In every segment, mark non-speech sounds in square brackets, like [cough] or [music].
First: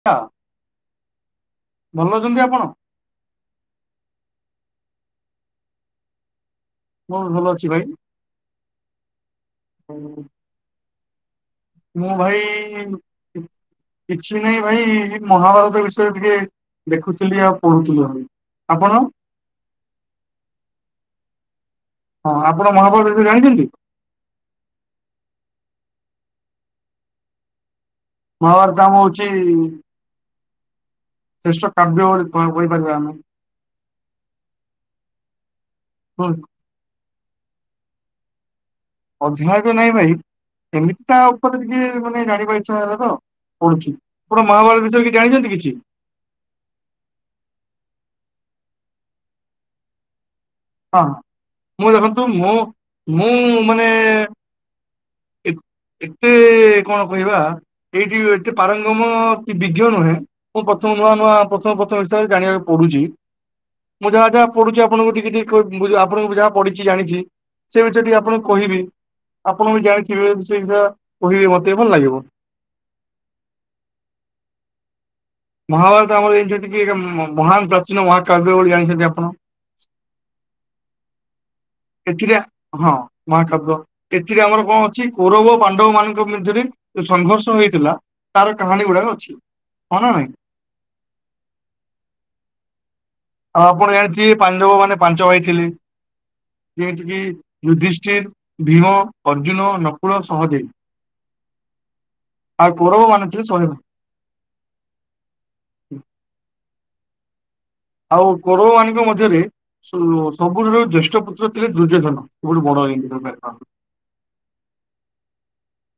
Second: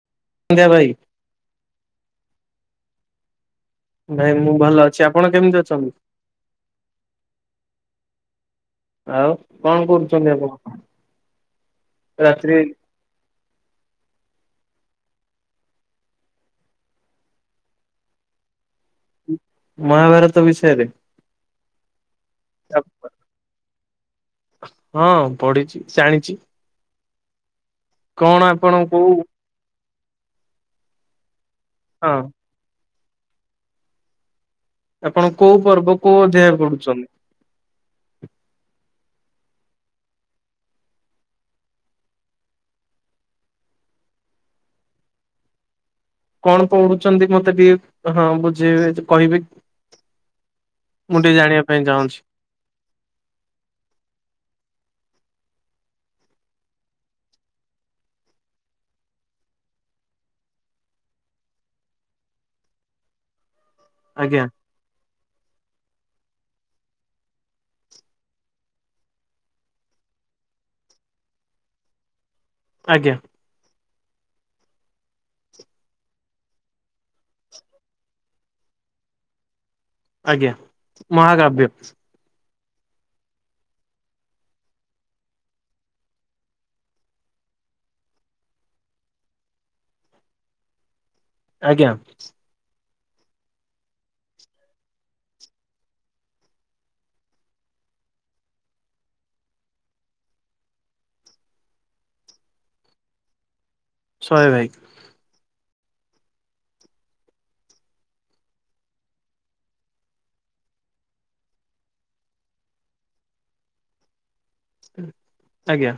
[inaudible] [unintelligible] ଭାଇ। ଭଲ ଅଛନ୍ତି ଆପଣ? ଭାଇ, ମୁଁ ଭଲ ଅଛି। ଆପଣ କେମିତି ଅଛନ୍ତି? ହଁ, ଭଲ ଅଛି ଭାଇ। ଆଉ କଣ କରୁଛନ୍ତି ଆପଣ? ମୁଁ ରାତ୍ରି ଭାଇ କିଛି ନାଇଁ ଭାଇ। ମହାଭାରତ ବିଷୟରେ ଟିକେ ଦେଖୁଥିଲି ଆଉ ପଢୁଥିଲୁ ଘରେ। ଆପଣ? ମହାଭାରତ ବିଷୟରେ। ହଁ, ଆପଣ ମହାଭାରତ ବିଷୟରେ ଯାଣିଛନ୍ତି? ହଁ, ପଢିଛି, ଜାଣିଛି। କଣ ଆପଣ ମହାଭାରତ ଆମର କୋଉ ହଉଛି ଶ୍ରେଷ୍ଠ କାବ୍ୟ ହଁ କହିପାରିବା ଆମେ। ଆପଣ କୋଉ ପର୍ବ କୋଉ ହୁଁ, ଅଧ୍ୟାୟ ପଡୁଛନ୍ତି? ଅଧ୍ୟାୟଃ ନାଇଁ ଭାଇ। ଏମିତି ତା ଉପରେ ଟିକେ ମାନେ ଜାଣିବା ଇଚ୍ଛା ହେଲା ତ। ପଢୁଛି। ଆପଣ ମହାଭାରତ ବିଷୟରେ କି ଜାଣିଛନ୍ତି କିଛି? କଣ ପଢୁଛନ୍ତି, ମତେ ଟିକେ ହଁ ବୁଝେଇବେ କହିବେକି? ହଁ, ପାଇଁ ମୁଁ ଚାହୁଁଛି ଦେଖନ୍ତୁ, ମୁଁ ମୁଁ ମାନେ ଏତେ କଣ କହିବା, ଏଇଠି ଏତେ ପାରଙ୍ଗମ କି ବିଜ୍ଞ ନୁହେଁ। ମୁଁ ପ୍ରଥମ ନୂଆ ନୂଆ ପ୍ରଥମ ପ୍ରଥମ ହିସାବରେ ଜାଣିବାକୁ ପଡୁଛି। ହ ମୁଁ ଯାହା ଯାହା ପଢୁଛି, ଆପଣଙ୍କୁ ଟିକେ ଟିକେ ଆପଣଙ୍କୁ ଯାହା ପଢିଛିି ଜାଣିଛି, ସେ ବିଷୟ ଟିକେ ଆପଣଙ୍କୁ କହିବି। ଆପଣ ବି ଜାଣିଥିବେ ସେ ବିଷୟ କହିବେ, ମତେ ଭଲ ଲାଗିବ। ଆଜ୍ଞା। [inaudible] ମହାଭାରତ ଆମର ଏଇଠି ଟିକେ ମହାନ ପ୍ରାଚୀନ ମହାକାବ୍ୟ ବୋଲି, ଜାଣିଛନ୍ତି ଆପଣ। ଆଜ୍ଞା, ମହାକାବ୍ୟ। [inaudible] ହଁ, ମହାକାବ୍ୟ। ଏଥିରେ ଆମର କଣ ଅଛି, କୋରବ ପାଣ୍ଡବ ମାନଙ୍କ ମଧ୍ୟରେ ସଂଘର୍ଷ ହେଇଥିଲା। ତାର କାହାଣୀ ଗୁଡାକ ଅଛି, ହଁ ନାଁ ନାଇଁ? ଆଜ୍ଞା। ଆପଣ ଜାଣିଥିବେ, ପାଣ୍ଡବ ମାନେ ପାଞ୍ଚ ଭାଇ ଥିଲେ। ଯେମିତି କିି ଯୁଧିଷ୍ଠିର, ଭୀମ, ଅର୍ଜୁନ, ନକୁଳ, ସହଦେବ। ଆଉ କୌରବ ମାନ ଥିଲେ ଶହେ। ଶହେ ଭାଇ। ଆଉ କୋରବ ମାନଙ୍କ ମଧ୍ୟରେ ସ ସବୁଠାରୁ ଜ୍ୟେଷ୍ଠ ପୁତ୍ର ଥିଲେ ଦୁର୍ଯ୍ୟୋଧନ ସବୁଠୁ [unintelligible] ଆଜ୍ଞା।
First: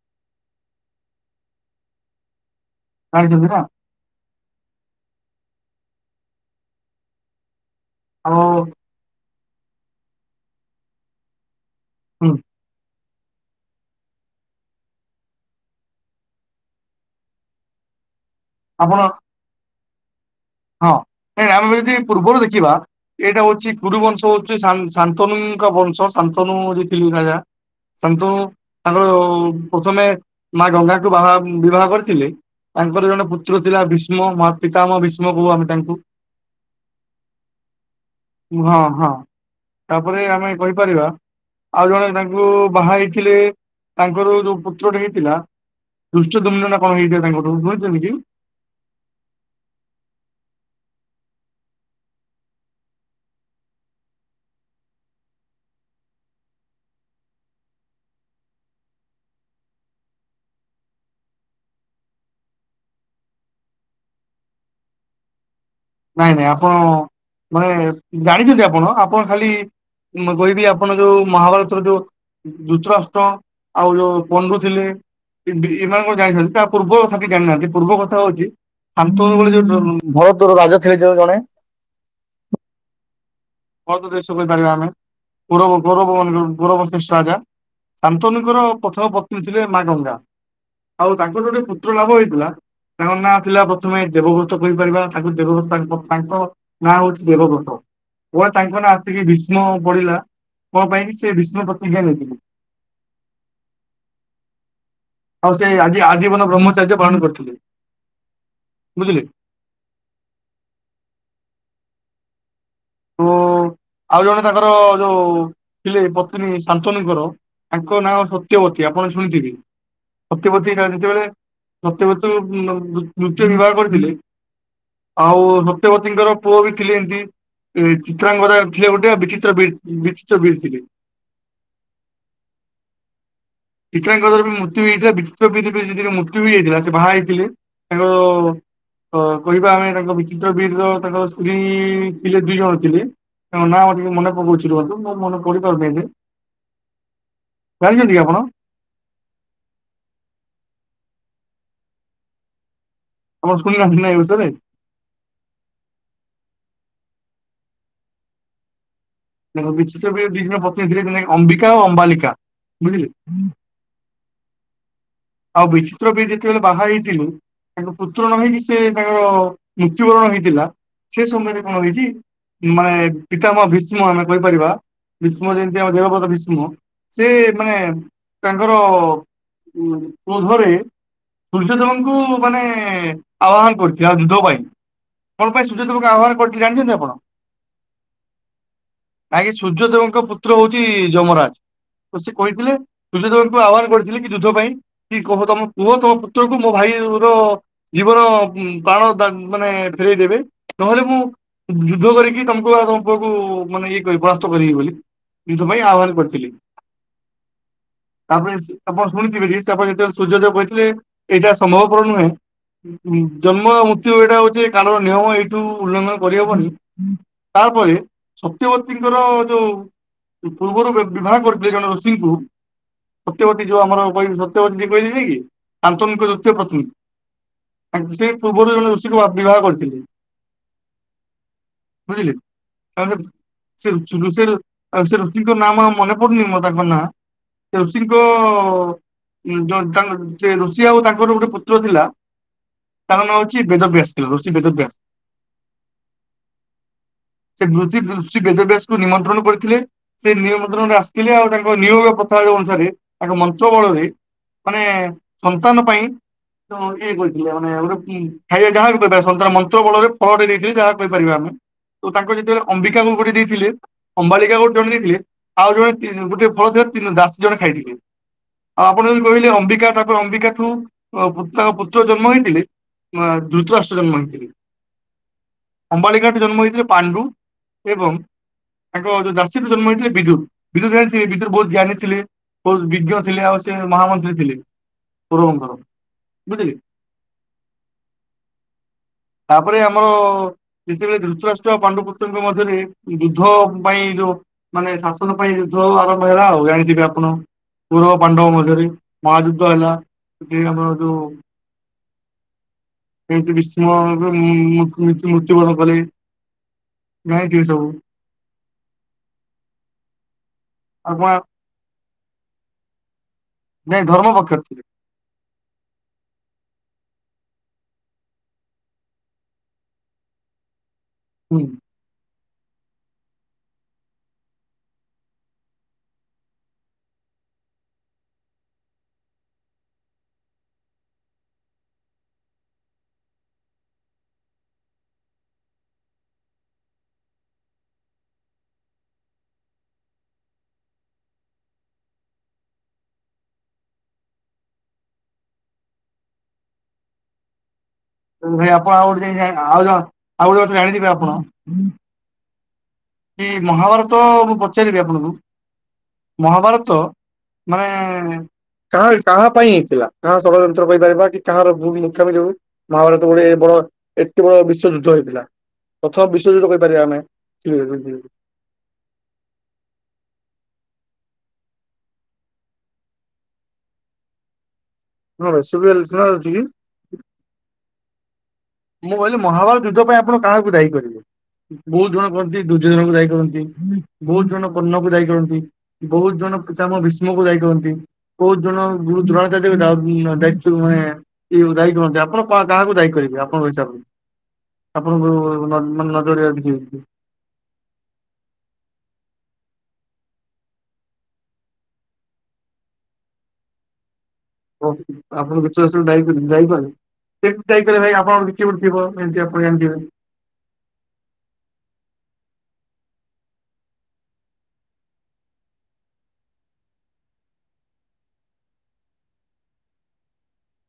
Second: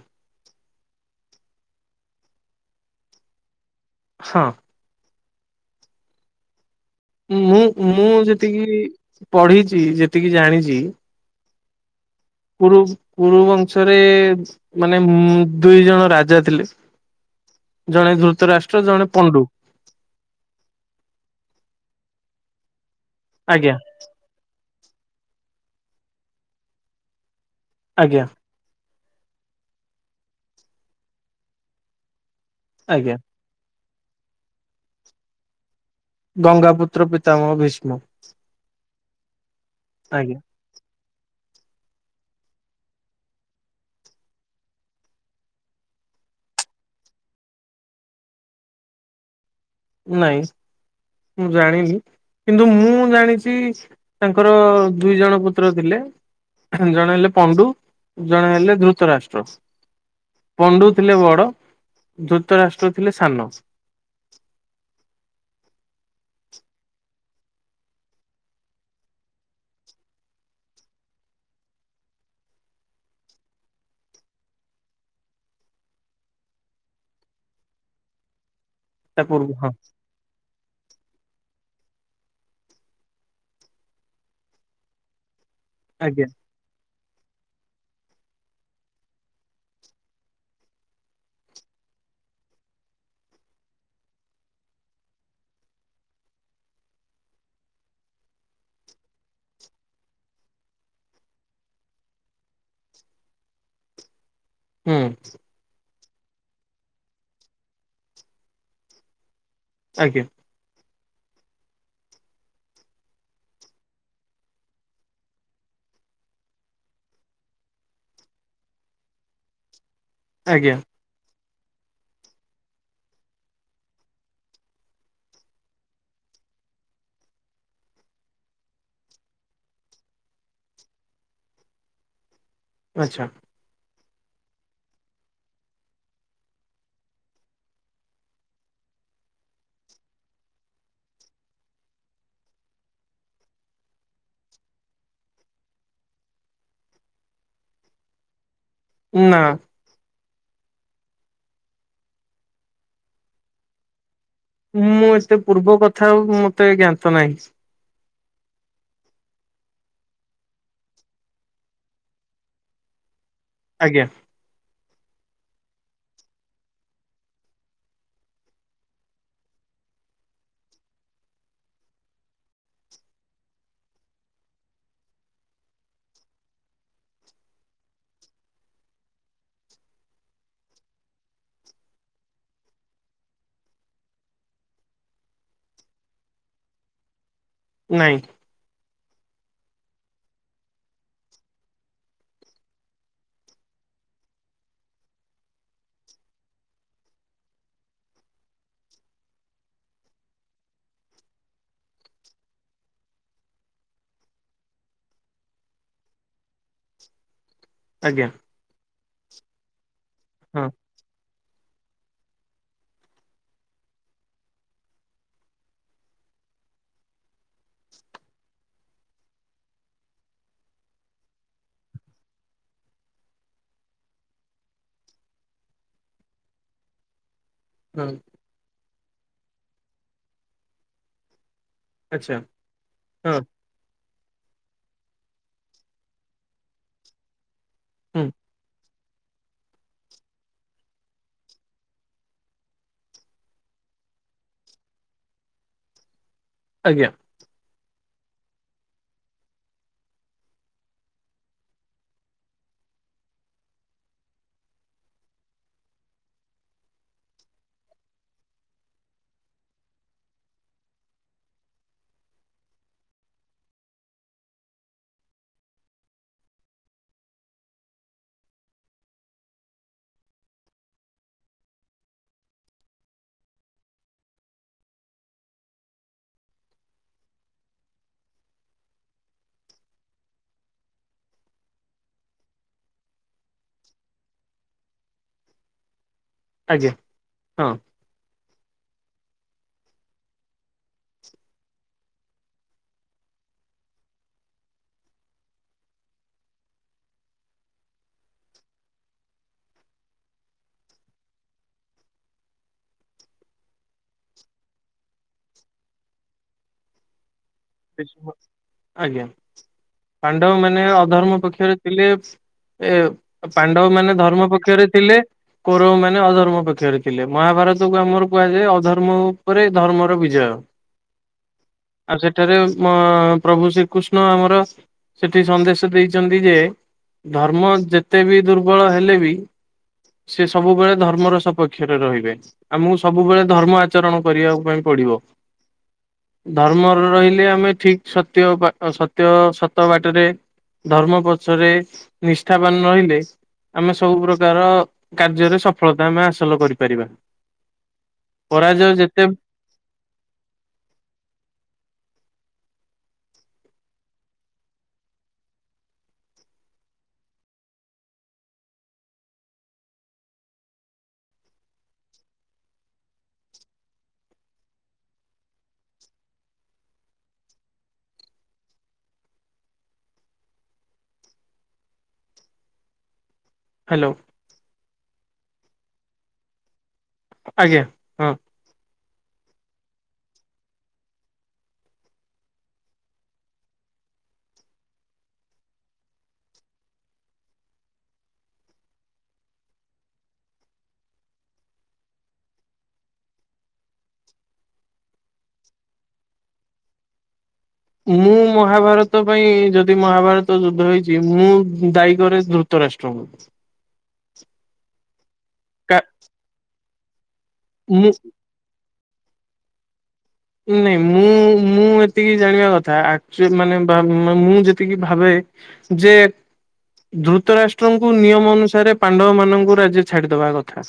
[unintelligible] ହଁ। ମୁଁ ମୁଁ ଆଉ ଯେତିକି ପଢିଛି ଯେତିକି ଜାଣିଚି ହଁ। କୁରୁ କୁରୁବଂଶରେ ମାନେ ମ୍ -ଦୁଇ ଜଣ ରାଜା ଥିଲେ। ଜଣେ ଧୃତ ରାଷ୍ଟ୍ର ଆପଣ ଜଣେ ପଣ୍ଡୁ। ହଁ ନା ଆମେ ଯଦି ପୂର୍ବରୁ ଦେଖିବା ଏଇଟା ହଉଛି ଆଜ୍ଞା ପୂରୁବଂଶ ହଉ ଶାନ୍ ଶାନ୍ତନୁ ଙ୍କ ବଂଶ ଶାନ୍ତନୁ ହଉଚି ତିନି ରାଜା ଆଜ୍ଞା ଶାନ୍ତୁନୁ ତାଙ୍କର ପ୍ରଥମେ ମା ଗଙ୍ଗାକୁ ବାହା-ବିବାହ କରିଥିଲେ ତାଙ୍କର ଆଜ୍ଞା ଜଣେ ପୁତ ପୁତ୍ର ଥିଲା ଭୀଷ୍ମ ମା ପିତାମହ ଭୀଷ୍ମ କହୁ ଆମେ ତାଙ୍କୁ। ଗଙ୍ଗାପୁତ୍ର ପିତାମହ ଭୀଷ୍ମ। ହଁ ହଁ ତାପରେ ଆଜ୍ଞା ଆମେ କହିପାରିବା ଆଉ ଜଣେ ତାଙ୍କୁ ବାହା ହେଇଥିଲେ ତାଙ୍କର ଯୋଉ ପୁତ୍ରଟେ ହେଇଥିଲା ଦୁଷ୍ଟଦୁମ୍ନ ନା କଣ ହେଇଥାଏ ତାଙ୍କଠୁ [unintelligible] ନାଇଁ ମୁଁ ଜାଣିନି। କିନ୍ତୁ ମୁଁ ଜାଣିଚି ତାଙ୍କର ଦୁଇ ଜଣ ପୁତ୍ର ଥିଲେ ଜଣେ ହେଲେ ପଣ୍ଡୁ ଜଣେ ହେଲେ ଧୃତ ରାଷ୍ଟ୍ର। ପଣ୍ଡୁ ଥିଲେ ବଡ ଧୃତ ରାଷ୍ଟ୍ର ଥିଲେ ସାନ। ନାଇଁ ନାଇଁ ଆପଣ ମାନେ ଜାଣିଚନ୍ତି ଆପଣ ଆପଣ ଖାଲି ମୁଁ କହିବି ଆପଣ ଯୋଉ ମହାଭାରତର ଯୋଉ ଯୁତରାଷ୍ଟ୍ର ଆଉ ଯୋଉ ପଣ୍ଡୁ ଥିଲେ ଏମାନଙ୍କ ଜାଣିଛନ୍ତି ତା ପୂର୍ବ କଥା କିଛି ଜାଣିନାହାନ୍ତି ପୂର୍ବ କଥା ହଉଚି ତା ପୂର୍ବ [unintelligible] ହଁ ଯୋଉ ଭରତର ରାଜା ହେଇଥିଲେ ଜଣେ [unintelligible] ଦେଶ କହିପାରିବା ଆମେ। ଆଜ୍ଞା [unintelligible] କୌରବଶେଷ୍ ରାଜା ଶାନ୍ତନୁ ଙ୍କର ପ୍ରଥମ ପତ୍ନୀ ଥିଲେ ମା ଗଙ୍ଗା। ଆଉ ତାଙ୍କର ଗୋଟେ ପୁତ୍ର ଲାଭ ହେଇଥିଲା ତାଙ୍କ ନାଁ ଥିଲା ପ୍ରଥମେ ଦେବବ୍ରତ କହିପାରିବା ତାଙ୍କୁ ଦେବବ୍ରତ ତାଙ୍କ ତାଙ୍କ ନାଁ ହଉଛି ଦେବବ୍ରତ ହୁଅ ତାଙ୍କ ନାଁ ଆସିକି ଭୀଷ୍ମ ବଡିଲା। କଁ ପାଇଁ ବି ସେ ଭୀଷ୍ମ ପ୍ରତିଜ୍ଞା ନେଇଥିଲେ? ହୁଁ। ଆଉ ସେ ଆଜି ଆଜୀବନ ବ୍ରହ୍ମଚାର୍ଯ୍ୟ ପାଳନ କରିଥିଲେ ବୁଝିଲେ? ଆଜ୍ଞା। ଓ-ଆଉ ଜଣେ ତାଙ୍କର ଯୋଉ ଥିଲେ ପତ୍ନୀ ଶାନ୍ତନୁ ଙ୍କର ତାଙ୍କ ନାଁ ସତ୍ୟବତୀ ଆପଣ ଶୁଣିଥିବେ ସତ୍ୟବତୀ ଆଜ୍ଞା ଯେତେବେଳେ ସତ୍ୟବ୍ରତ ମ୍ଏମ୍ ମୃତୁ ବିବାହ କରିଥିଲେ। ଆଉ ନୁତ୍ୟବତୀଙ୍କର ପୁଅ ବି ଥିଲେ ଏମତି ଏ ଚିତ୍ରାଙ୍ଗ ବଜାର ଥିଲେ ଗୋଟେ ବିଚିତ୍ର ବି-ବିଚିତ୍ର ବି ଥିଲେ। ଆଚ୍ଛା। ପିତ୍ରା ଙ୍କର ବି ମୃତ୍ୟୁ ହେଇଥିଲା ବିଚିତ୍ର ବି ଙ୍କ ର ମୃତ୍ୟୁ ହେଇଯାଇଥିଲା ସେ ବାହା ହେଇଥିଲେ। ତାଙ୍କ ହ କହିବା ଆମେ ତାଙ୍କ ବିଚିତ୍ର ବିର୍ ର ତାଙ୍କ ସ୍ତ୍ରୀ-ଥିଲେ ଦିଇ ଜଣ ଥିଲେ। ନାଁ ମୋ ଟେ ମନେ ପକଉଚି ରୁହନ୍ତୁ ମୋ ମନେ ପାଡିପଡୁନି ଏବେ। ଯାଇଚନ୍ତି କି ଆପଣ? ନାଁ। ତମର ସ୍କୋଲାର୍ସିପ୍ ନାଁ ଏଇ ବର୍ଷ ରେ? ମୁଁ ଏତେ ପୂର୍ବ କଥା ମତେ ଜ୍ଞାତ ନାହିଁ। ବିଚିତ୍ର ବି ଦି ଜଣ ପତ୍ନୀ ଥିଲେ ଅମ୍ବିକା ଆଉ ଅମ୍ବାଲିକା ବୁଝିଲେ। ଆଜ୍ଞା। ଆଉ ବିଚିତ୍ର ବିଚିତ୍ର ବାହା ହେଇଥିଲୁ। ତାଙ୍କ ପୁତ୍ର ନ ହେଇକି ସେ ତାଙ୍କର ମୃତ୍ୟୁବରଣ ହେଇଥିଲା ସେ ସମୟରେ କଣ ହେଇଚି ମାନେ ପିତାମ ଭୀଷ୍ମ ଆମେ କହିପାରିବା ଭୀଷ୍ମ ଯେମିତି ଆମେ ଦେବବ୍ରତ ଭୀଷ୍ମ। ସେ ମାନେ ତାଙ୍କର ଉ କ୍ରୋଧରେ ସୂର୍ଯ୍ୟଦେବଙ୍କୁ ମାନେ ଆହ୍ୱାନ କରିଛି ଆଉ ଯୁଦ୍ଧ ପାଇଁ। କଣ ପାଇଁ ସୁଯୋ ଦେବଙ୍କୁ ଆହ୍ୱାନ କରିଛି ଜାଣିଛନ୍ତି ଆପଣ? ନାଇଁ। ଆଜେ ସୂର୍ଯ୍ୟଦେବଙ୍କ ପୁତ୍ର ହଉଚି ଯମରାଜ। ସେ କହିଥିଲେ ଦୂର୍ଯ୍ୟୋଦବଙ୍କୁ ଆହ୍ୱାନ କରିଥିଲେ କି ଯୁଦ୍ଧ ପାଇଁ। କି କୁହ ତମ ପୁଅ ତମ ପୁତ୍ର କୁ ମୋ ଭାଇ ର ଜୀବନ ବାଣ ତା ମାନେ ଫେରେଇ ଦେବେ ନହେଲେ ମୁଁ ଯୁଦ୍ଧ କରିକି ତମକୁ ଆଉ ତମ ପୁଅକୁ ମାନେ ଇଏ କରି ବାସ୍ତ କରିବି ବୋଲି। ସ୍ତ୍ରୀଙ୍କ ପାଇଁ ଆହ୍ୱାନ କରିଥିଲି। ଆଜ୍ଞା ତାପରେ ଆପଣ ଶୁଣିଥିବେ କି ସେପଣ ଯେତେବେଳେ ସୂର୍ଯ୍ୟଦେବ ହଁ କହିଥିଲେ ଏଇଟା ସମ୍ଭବପର ନୁହେଁ। ଜନ୍ମ ମୃତ୍ୟୁ ଏଇଟା ହଉଚି କାରଣ ନିୟମ ଏଇଠୁ ଉଲ୍ଲଂଘନ୍ କରିହବନି। ତାପରେ ସତ୍ୟବତୀଙ୍କର ଯୋଉ ପୂର୍ବରୁ ବିବାହ କରିଥିଲେ ଜଣେ ଋଷୀଙ୍କୁ ସତ୍ୟପତୀ ଯୋଉ ଆମର କହିବି ସ ତ ବତି କହିଲେ ଯାଇକି ଆନ୍ତନିକ ଦୃତ୍ୟ ପ୍ରଥନ ହଁ ତାଙ୍କୁ ସେ ପୂର୍ବରୁ ଜଣେ ଋଷିକୁ ବିବାହ କରିଥିଲି। ବୁଝିଲି ଆଚ୍ଛା ତହେଲେ ହଁ ସେ ଋଷିର ସେ ଋଷିଙ୍କ ନାମ ଆ ମନେ ପଡନି ମୋର ଆଉ ତାଙ୍କ ନାଁ। ସେ ଋଷିଙ୍କ ହୁଁ ସେ ଋଷି ଆଉ ତାଙ୍କର ଗୋଟେ ପୁତ୍ର ଥିଲା ତାର ନୋଉଚି ନାଁ ବେଦବ୍ୟାସ୍ ୠଷି ବେଦବ୍ୟା ଆଜ୍ଞା। ସେ ବୃଦ୍ଧି ଦୃସି ବେଦଭ୍ୟାସକୁ ନିମନ୍ତ୍ରଣ କରିଥିଲେ। ସେ ନିମନ୍ତ୍ରଣରେ ଆସିଥିଲେ ଆଉ ତାଙ୍କ ନିୟମ ପ୍ରଥା ଅନୁସାରେ ତାଙ୍କ ମନ୍ତ୍ର ବଳରେ ମାନେ ସନ୍ତାନ ପାଇଁ ତ ଇଏ କହିଥିଲେ ମାନେ ଗୋଟେ ଖାଇବା ଯାହା ବି କ ସନ୍ତାନ ମନ୍ତ୍ର ବଳରେ ଫଳ ଦେଇଥିଲେ ଯାହା କହିପାରିବା ଆମେ। ତ ତାଙ୍କ ଯେତେବେଳେ ଅମ୍ବିକାକୁ କରି ଦେଇଥିଲେ ଅମ୍ବାଳିକା ଗୋଟେ ଜଣେ ଦେଇଥିଲେ ଆଉ ଜଣେ ଗୋଟେ ଫଳ ଥିଲା ତିନ ଦାଶୀ ଜଣେ ଖାଇଥିଲେ? ଆଉ ଆପଣ ଯୋଉ କହିଲେ ଅମ୍ବିକା ତାଙ୍କର ଅମ୍ବିକାଠୁ ତାଙ୍କ ପୁତ୍ର ଜନ୍ମ ହେଇଥିଲେ। ମା ଦ୍ରୁତ ଆଷ୍ଟ ଜନ୍ମ ହେଇଥିଲେ। ଅମ୍ବାଳିକାଠୁ ଜନ୍ମ ହେଇଥିଲେ ପାଣ୍ଡୁ ଏବଂ ତାଙ୍କ ଯୋଉ ଦାଶିରୁ ଜନ୍ମ ହେଥିଲେ ବିଦୁ ବିଦୁତ୍ ଜାଣିଥିଲେ ବିଦୁତ୍ ବହୁତ ଜ୍ଞାନୀ ଥିଲେ। ବହୁ ବିଜ୍ଞ ଥିଲେ ଆଉସ୍ ସେ ମହାମନ୍ତ୍ରୀ ଥିଲେ ପୂର୍ବଙ୍କର ବୁଝିଲେ। ଆଜ୍ଞା [unintelligible] ତାପରେ ଆମ ଯେତେବେଳେ ଧୃତରାଷ୍ଟ୍ର ପାଣ୍ଡୁ ପୁତ୍ରଙ୍କ ଙ୍କ ମଧ୍ୟରେ ଯୁଦ୍ଧ ପାଇଁ ଯୋଉ ମାନେ ଶାସନ ପାଇଁ ଯୁଦ୍ଧ ଆରମ୍ଭ ହେଲା ଆଉ ଜାଣିଥିବେ କୁର ପାଣ୍ଡବ ମଧ୍ୟରେ ମହା ଯୁଦ୍ଧ ହେଲା ଆମର କେମିତି ବିଷ୍ମ ମୃତ୍ୟୁବରଣ କଲେ। ନାଏ କି ସବୁ ଆଜ୍ଞା ପାଣ୍ଡବ ମାନେ ଆପଣ ଅଧର୍ମ ପକ୍ଷରେ ଥିଲେ। ଏ ପାଣ୍ଡବ ମାନେ ଧର୍ମ ପକ୍ଷରେ ଥିଲେ। କୌରବମାନେ ଅଧର୍ମ ପକ୍ଷରେ ଥିଲେ ମହାଭାରତକୁ ଆମର କୁହାଯାଏ ଅଧର୍ମ ଉପରେ ଧର୍ମର ବିଜୟ। [unintelligible] ହୁଁ। ଆଉ ସେଠ ସେଠାରେ ପ୍ରଭୁ ଶ୍ରୀକୃଷ୍ଣ ଆମର ସେଠି ସନ୍ଦେଶ ଦେଇଛନ୍ତି ଯେ ଧର୍ମ ଯେତେ ବି ଦୁର୍ବଳ ହେଲେ ବି ସେ ସବୁବେଳେ ଧର୍ମର ସପକ୍ଷରେ ରହିବେ। ଆମକୁ ସବୁବେଳେ ଧର୍ମ ଆଚରଣ କରିବାକୁ ପାଇଁ ପଡିବ ଧର୍ମ ରହିଲେ ଆମେ ଠିକ ସତ୍ୟ ବା ସତ୍ୟ ସତ ବାଟରେ ଧର୍ମ ପଛରେ ନିଷ୍ଠାବାନ ରହିଲେ। ଆମେ ସବୁ ପ୍ରକାର କାର୍ଯ୍ୟରେ ସଫଳତା ଆମେ ହାସଲ କରିପାରିବା। ଭାଇ ପରାଜୟ ଆପଣ ଆଉ ଯେତେ ଗୋଟେ ଯାଇ ଆଉ ଆଉ ଗୋଟେ କଥା ଜାଣିଥେବେ ଆପଣ କି ମହାଭାରତ ମୁଁ ପଚାରିବି ଆପଣଙ୍କୁ ମହାଭାରତ ମାନେ କାହା କାହା ପାଇଁ ହେଇଥିଲା କାହା ଷଡ଼ଯନ୍ତ୍ର କହିପାରିବା କି କାହାର ଭୂମି ମୂର୍ଖାମୀ ଯୋଗୁଁ ମହାଭାରତ ଗୋଟେ ବଡ ଏତେ ବଡ ବିଶ୍ୱଯୁଦ୍ଧ ହେଇଥିଲା ପ୍ରଥମ ବିଶ୍ଵଯୁଦ୍ଧ କହିପାରିବା ଆମେ। ହୁଁ ହୁଁ ହୁଁ। ହ୍ୟାଲୋ। ହଁ ଭାଇ ସିରି ଶୁଣା ଯାଉଛି କି? ଆଜ୍ଞା ହଁ। ମୁଁ କହିଲି ମହାଭାରତ ଯୁଦ୍ଧ ପାଇଁ ଆପଣ କାହାକୁ ଦାୟୀ କରିବେ? ବହୁତ ଜଣ କରନ୍ତି ଦୁଜ ଜଣଙ୍କୁ ଦାୟୀ କରନ୍ତି ବହୁତ ଜଣ କର୍ଣ୍ଣକୁ ଦାୟୀ କରନ୍ତି। ବହୁତ ଜଣ ପିତା ଭୀଷ୍ମକୁୁ ଦାୟୀକରନ୍ତି। କହୁତ ଜଣ ଗୁରୁ ଦୂ ଦେବେ ଦାୟିତ୍ୱ ମାନେ ଦାୟୀ କରୁହନ୍ତି ଆପଣ କାହାକୁ ଦାୟୀ କରିବେ? ଆପଣଙ୍କ ହିସାବରେ ଆପଣଙ୍କୁ ମାନେ ନଜର ଦେଖ ମୁଁ ମହାଭାରତ ପାଇଁ ଯଦି ମହାଭାରତ ଯୁଦ୍ଧ ହେଇଛି ମୁଁ ଦାୟକରରି ବି- ଧୁତରାଷ୍ଟ୍ର କୁ। ହଉ ଆପଣ କା ଧୁତରାଷ୍ଟ୍ର ଦାୟୀ କରି ଦାୟୀ କରି କେମତି ଭାଇ ଦାୟୀ ମୁଁ କଲେ ଆପଣ? [inaudible] ନାଇଁ ମୁଁ-ମୁଁ ଏତିକି ଜାଣିବା କଥା ଆକ୍ଚୋ ମାନେ ମୁଁ ଯେତିକି ଭାବେ ଯେ ଧୃତରାଷ୍ଟ୍ରଙ୍କୁ ନିୟମ ଅନୁସାରେ ପାଣ୍ଡବ ମାନଙ୍କୁ ରାଜ୍ୟ ଛାଡ଼ିଦବା କଥା।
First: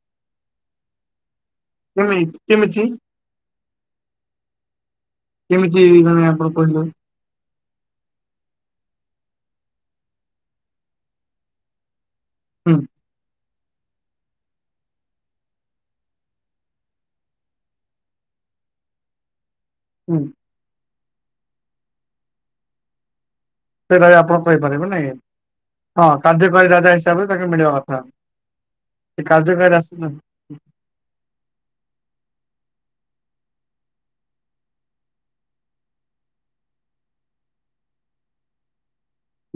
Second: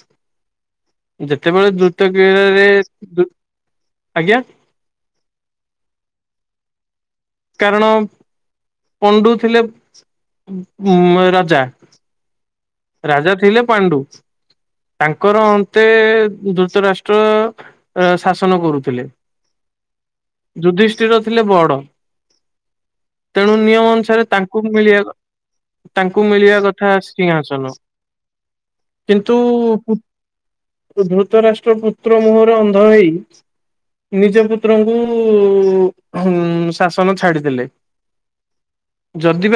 ଯେତେବେଳେ ଦ୍ରୁତ କେମି କାରେ କେମିତି ଧ୍ରୁ ଆଜ୍ଞା। କେମିତି ମାନେ ଆପଣ କହିଲେ? କାରଣ ପଣ୍ଡୁ ଥିଲେ ଉ ରାଜା। ହୁଁ। ରାଜା ଥିଲେ ପାଣ୍ଡୁ। ତାଙ୍କର ଅନ୍ତେ ଧୃତରାଷ୍ଟ୍ର ଅ ଶାସନ କରୁଥିଲେ। [inaudible] ହୁଁ। ଯୁଧିଷ୍ଠିର ଥିଲେ ବଡ। ତେଣୁ ନିୟମ ସେଇଟା ବି ଅନୁସାରେ ଆପଣ ତାଙ୍କୁ କହିପାରିବେ ନାଇଁ। ମିଳିବା। ହଁ ତାଙ୍କୁ ମିଳିବା କାର୍ଯ୍ୟକାରୀ ରାଜା କଥା ହିସାବରେ ତାଙ୍କୁ ମିଳିବା ସିଂହାସନ କଥା। ସେ କିନ୍ତୁ। କାର୍ଯ୍ୟକାରୀ ରାଜା ଧୃତରାଷ୍ଟ୍ର ପୁତ୍ର ମୁହଁରେ ଅନ୍ଧ ହେଇ। ନିଜ ପୁତ୍ରଙ୍କୁ ଶା। ଶନ ଛାଡ଼ିଦେଲେ।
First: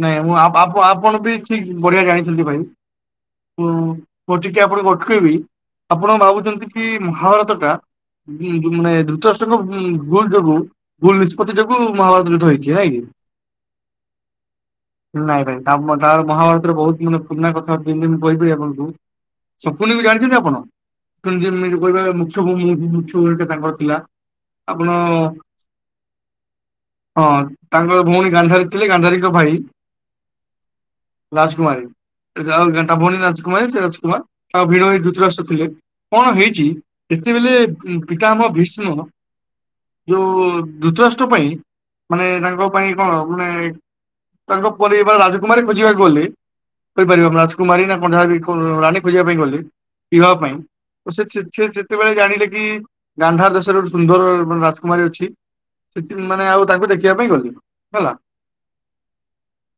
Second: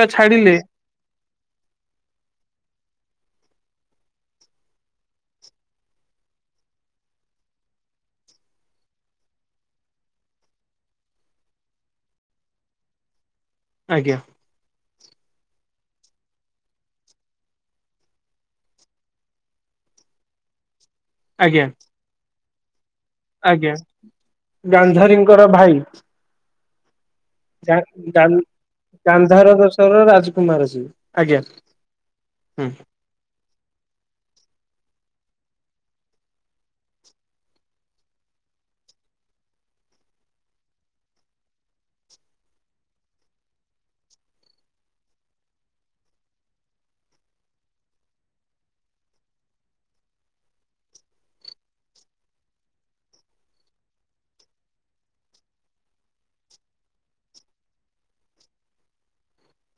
ନାଇଁ ମୁଁ ଛାଡିଲେ ଆପ ଆପ ଆପଣବି ଠିକ୍ ବଢିଆ ଗାଇଛନ୍ତି ଭାଇ। ମୁଁ ଟିକେ ଆପଣ ଅଟକେଇବି ଆପଣ ଭାବୁଛନ୍ତି କି ମହାଭାରତ ଟା। ମାନେ ଧୃତରାଷ୍ଟ୍ରଙ୍କ ଭୁଲ୍ ଯୋଗୁ। ଭୁଲ୍ ନିଷ୍ପତ୍ତି ଯୋଗୁଁ ମହାଭାରତ ଯୁଦ୍ଧ ହେଇଛି ନାଇଁ କି? ଆଜ୍ଞା। ନାଇଁ ଭାଇ ମହାଭାରତରେ ବହୁତ ମାନେ ପୁରୁଣା କଥାବି ମୁଁ କହିବି ଆପଣଙ୍କୁ। ସକୁୁନି କୁ ଜାଣିଛନ୍ତି ଆପଣ ଆଜ୍ଞା [unintelligible] ମୁଖ୍ୟ ଭୂମିକା ଆଜ୍ଞା ତାଙ୍କର ଥିଲା ଆପଣ। ଗାନ୍ଧାରୀଙ୍କର ଭାଇ ହଁ ତାଙ୍କର ଭଉଣୀ ଗାନ୍ଧାରି ଥିଲେ ଗାନ୍ଧାରୀ। ଧାର ଦେଶର ରାଜକୁମାର ସିଏ। ଆଜ୍ଞା ରାଜକୁମାରୀ ହୁଁ। ଆଉ ତା ଭଉଣୀ ରାଜକୁମାରୀ ସେ ରାଜକୁମାର ତା ଭିଣୋଇ ଧୃତରାଷ୍ଟ୍ର ଥିଲେ। କଣ ହେଇଛି ଯେତେବେଳେ ପିତାମହ ଭୀଷ୍ମ। ଯୋଉ ଧୃତରାଷ୍ଟ୍ର ପାଇଁ ମାନେ ତାଙ୍କ ପାଇଁ କଣ ମାନେ। ତାଙ୍କ ପରିବାର ରାଜକୁମାରୀକୁ ଖୋଜିବାକୁ ଗଲେ। କହିପାରିବ ରାଜକୁମାରୀ ନା ପଞ୍ଜାବୀ ରାନି ଖୋଜିବା ପାଇଁ ଗଲେ ବିବାହ ପାଇଁ? ସେ ସେ ଯେତେବେଳେ ଜାଣିଲେ କି ଗାନ୍ଧାର ଦେଶରେ ଗୋଟେ ସୁନ୍ଦର ମାନେ ରାଜକୁମାରୀ ଅଛି। ସେଥି ମାନେ ଆଉ ତାଙ୍କୁ ଦେଖିବା ପାଇଁ ଗଲେ ହେଲା।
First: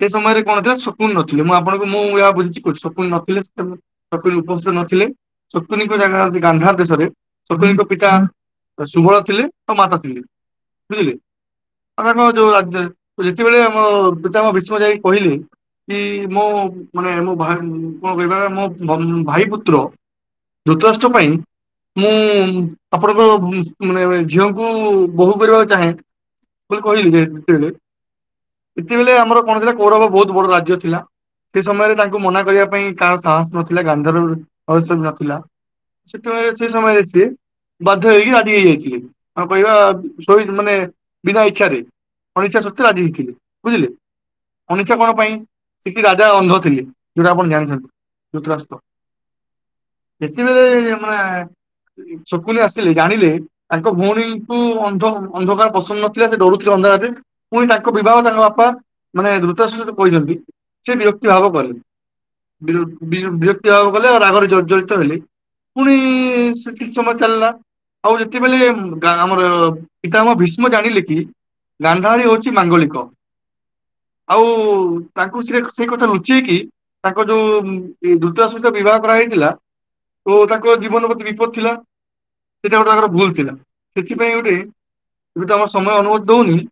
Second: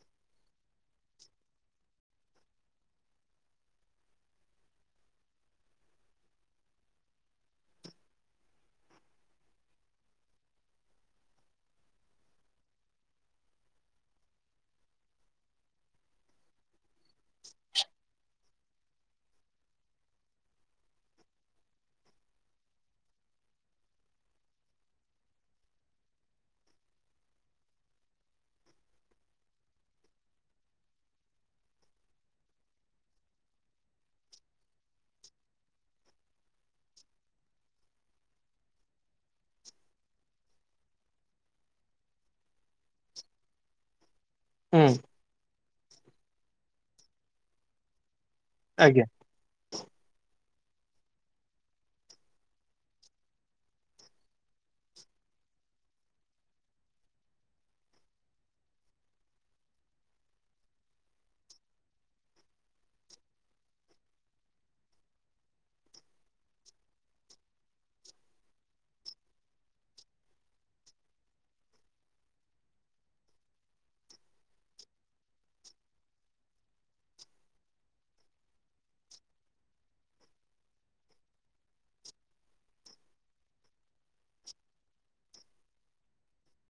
ସେ ସମୟରେ କଣ ଥିଲା ଶକୁୁନି ନଥିଲେ ମୁଁ ଆପଣଙ୍କୁ ମୁଁ ଯାହା ବୁଝିଛି କହୁଛି ଶକୁୁନି ନଥିଲେ ସେ। ଶକୁନି ଉପସ୍ଥିତ ନଥିଲେ ଶକୁନିଙ୍କ ଜାଗା ହଉଛି ଗାନ୍ଧାର ଦେଶରେ। ଶକୁନୀଙ୍କ ପିତା। ସୁବଳ ଥିଲେ ତ ମା [unintelligible] ବୁଝିଲେ? ଯେତେବେଳେ ଆମ ପିତାମହ ଭୀଷ୍ମ ଯାଇକି କହିଲେ। କି ମୋ ମାନେ ମୋ ଭା ମୋ ବିବାହ ମୋ ଭାଇ ପୁତ୍ର। ଧୃତରାଷ୍ଟ୍ର ପାଇଁ। ମୁଁ ଆପଣଙ୍କ ମାନେ ଝିଅଙ୍କୁ ବୋହୂ କରିବାକୁ ଚାହେଁ। ବୋଲି କହିଲେ ଯେତେବେଳେ। ସେତେବେଳେ ଆମର କଣ ଥିଲା କୌରବ ବହୁତ ବଡ ରାଜ୍ୟ ଥିଲା। ସେ ସମୟରେ ତାଙ୍କୁ ମନା କରିବା ପାଇଁ କାହାର ସାହସ ନଥିଲା। ଗାନ୍ଧର [unintelligible] ନଥିଲା। ସେତେବେଳେ ସେ ସମୟରେ ସିଏ। ବାଧ୍ୟ ହେଇକି ରାଜି ହେଇଯାଇଥିଲି। ଆମେ କହିବା ଶୋଇ ମାନେ ବିନା ଇଚ୍ଛାରେ। [unintelligible] ବୁଝିଲେ ହୁଁ ଅନିଚ୍ଛା କଣ ପାଇଁ ସେ କି ରାଜା ଅନ୍ଧ ଥିଲେ। ଯୋଉଟା ଆପଣ ଜାଣିଛନ୍ତି। ଧୃତରାଷ୍ଟ୍ର ଆଜ୍ଞା। ସେତେବେଳେ ମାନେ। ଶକୁନି ଆସିଲେ ଜାଣିଲେ। ତାଙ୍କ ଭଉଣୀଙ୍କୁ ଅନ୍ଧ ଅନ୍ଧକାର ପସନ୍ଦ ନଥିଲା ସେ ଡରୁଥିଲେ ଅନ୍ଧାରରେ। ପୁଣି ତାଙ୍କ ବିବାହ ତା। ବାପା ମାନେ ଧୃତରାଷ୍ଟ୍ର ସହ କହିଛନ୍ତି। ସେ ବିରକ୍ତି ଭାବ କଲେ। ବିର ବିରକ୍ତି ଭାବ କଲେ ରାଗରେ ଜର୍ଜରିତ ହେଲେ। ପୁଣି ସେ କି ସମୟ ଚାଲିଲା। ଆଉ ଏତେବେଳେ ଆମର ପିତାମହ ଭୀଷ୍ମ ଜାଣିଲେ କି ଗାନ୍ଧାରି ହଉଛି ମାଙ୍ଗଳିକ। ଆଉ ତାଙ୍କୁ ସେ ସେଇ କଥା ଲୁଚେଇକି ତାଙ୍କ ଯୋଉ ଦ୍ରୁତ୍ରରାଷ୍ଟ ସହିତ ବିବାହ କରାହାଇଥିଲା ଓ ତାଙ୍କ ଜୀବନ ପ୍ରତି ବିପଦ ଥିଲା। ସେଇଟା ଗୋଟେ ତାଙ୍କର ଭୁଲ ଥିଲା ସେଥିପାଇଁ ଗୋଟେ ସମୟ ଅନୁଭତି ଦଉନି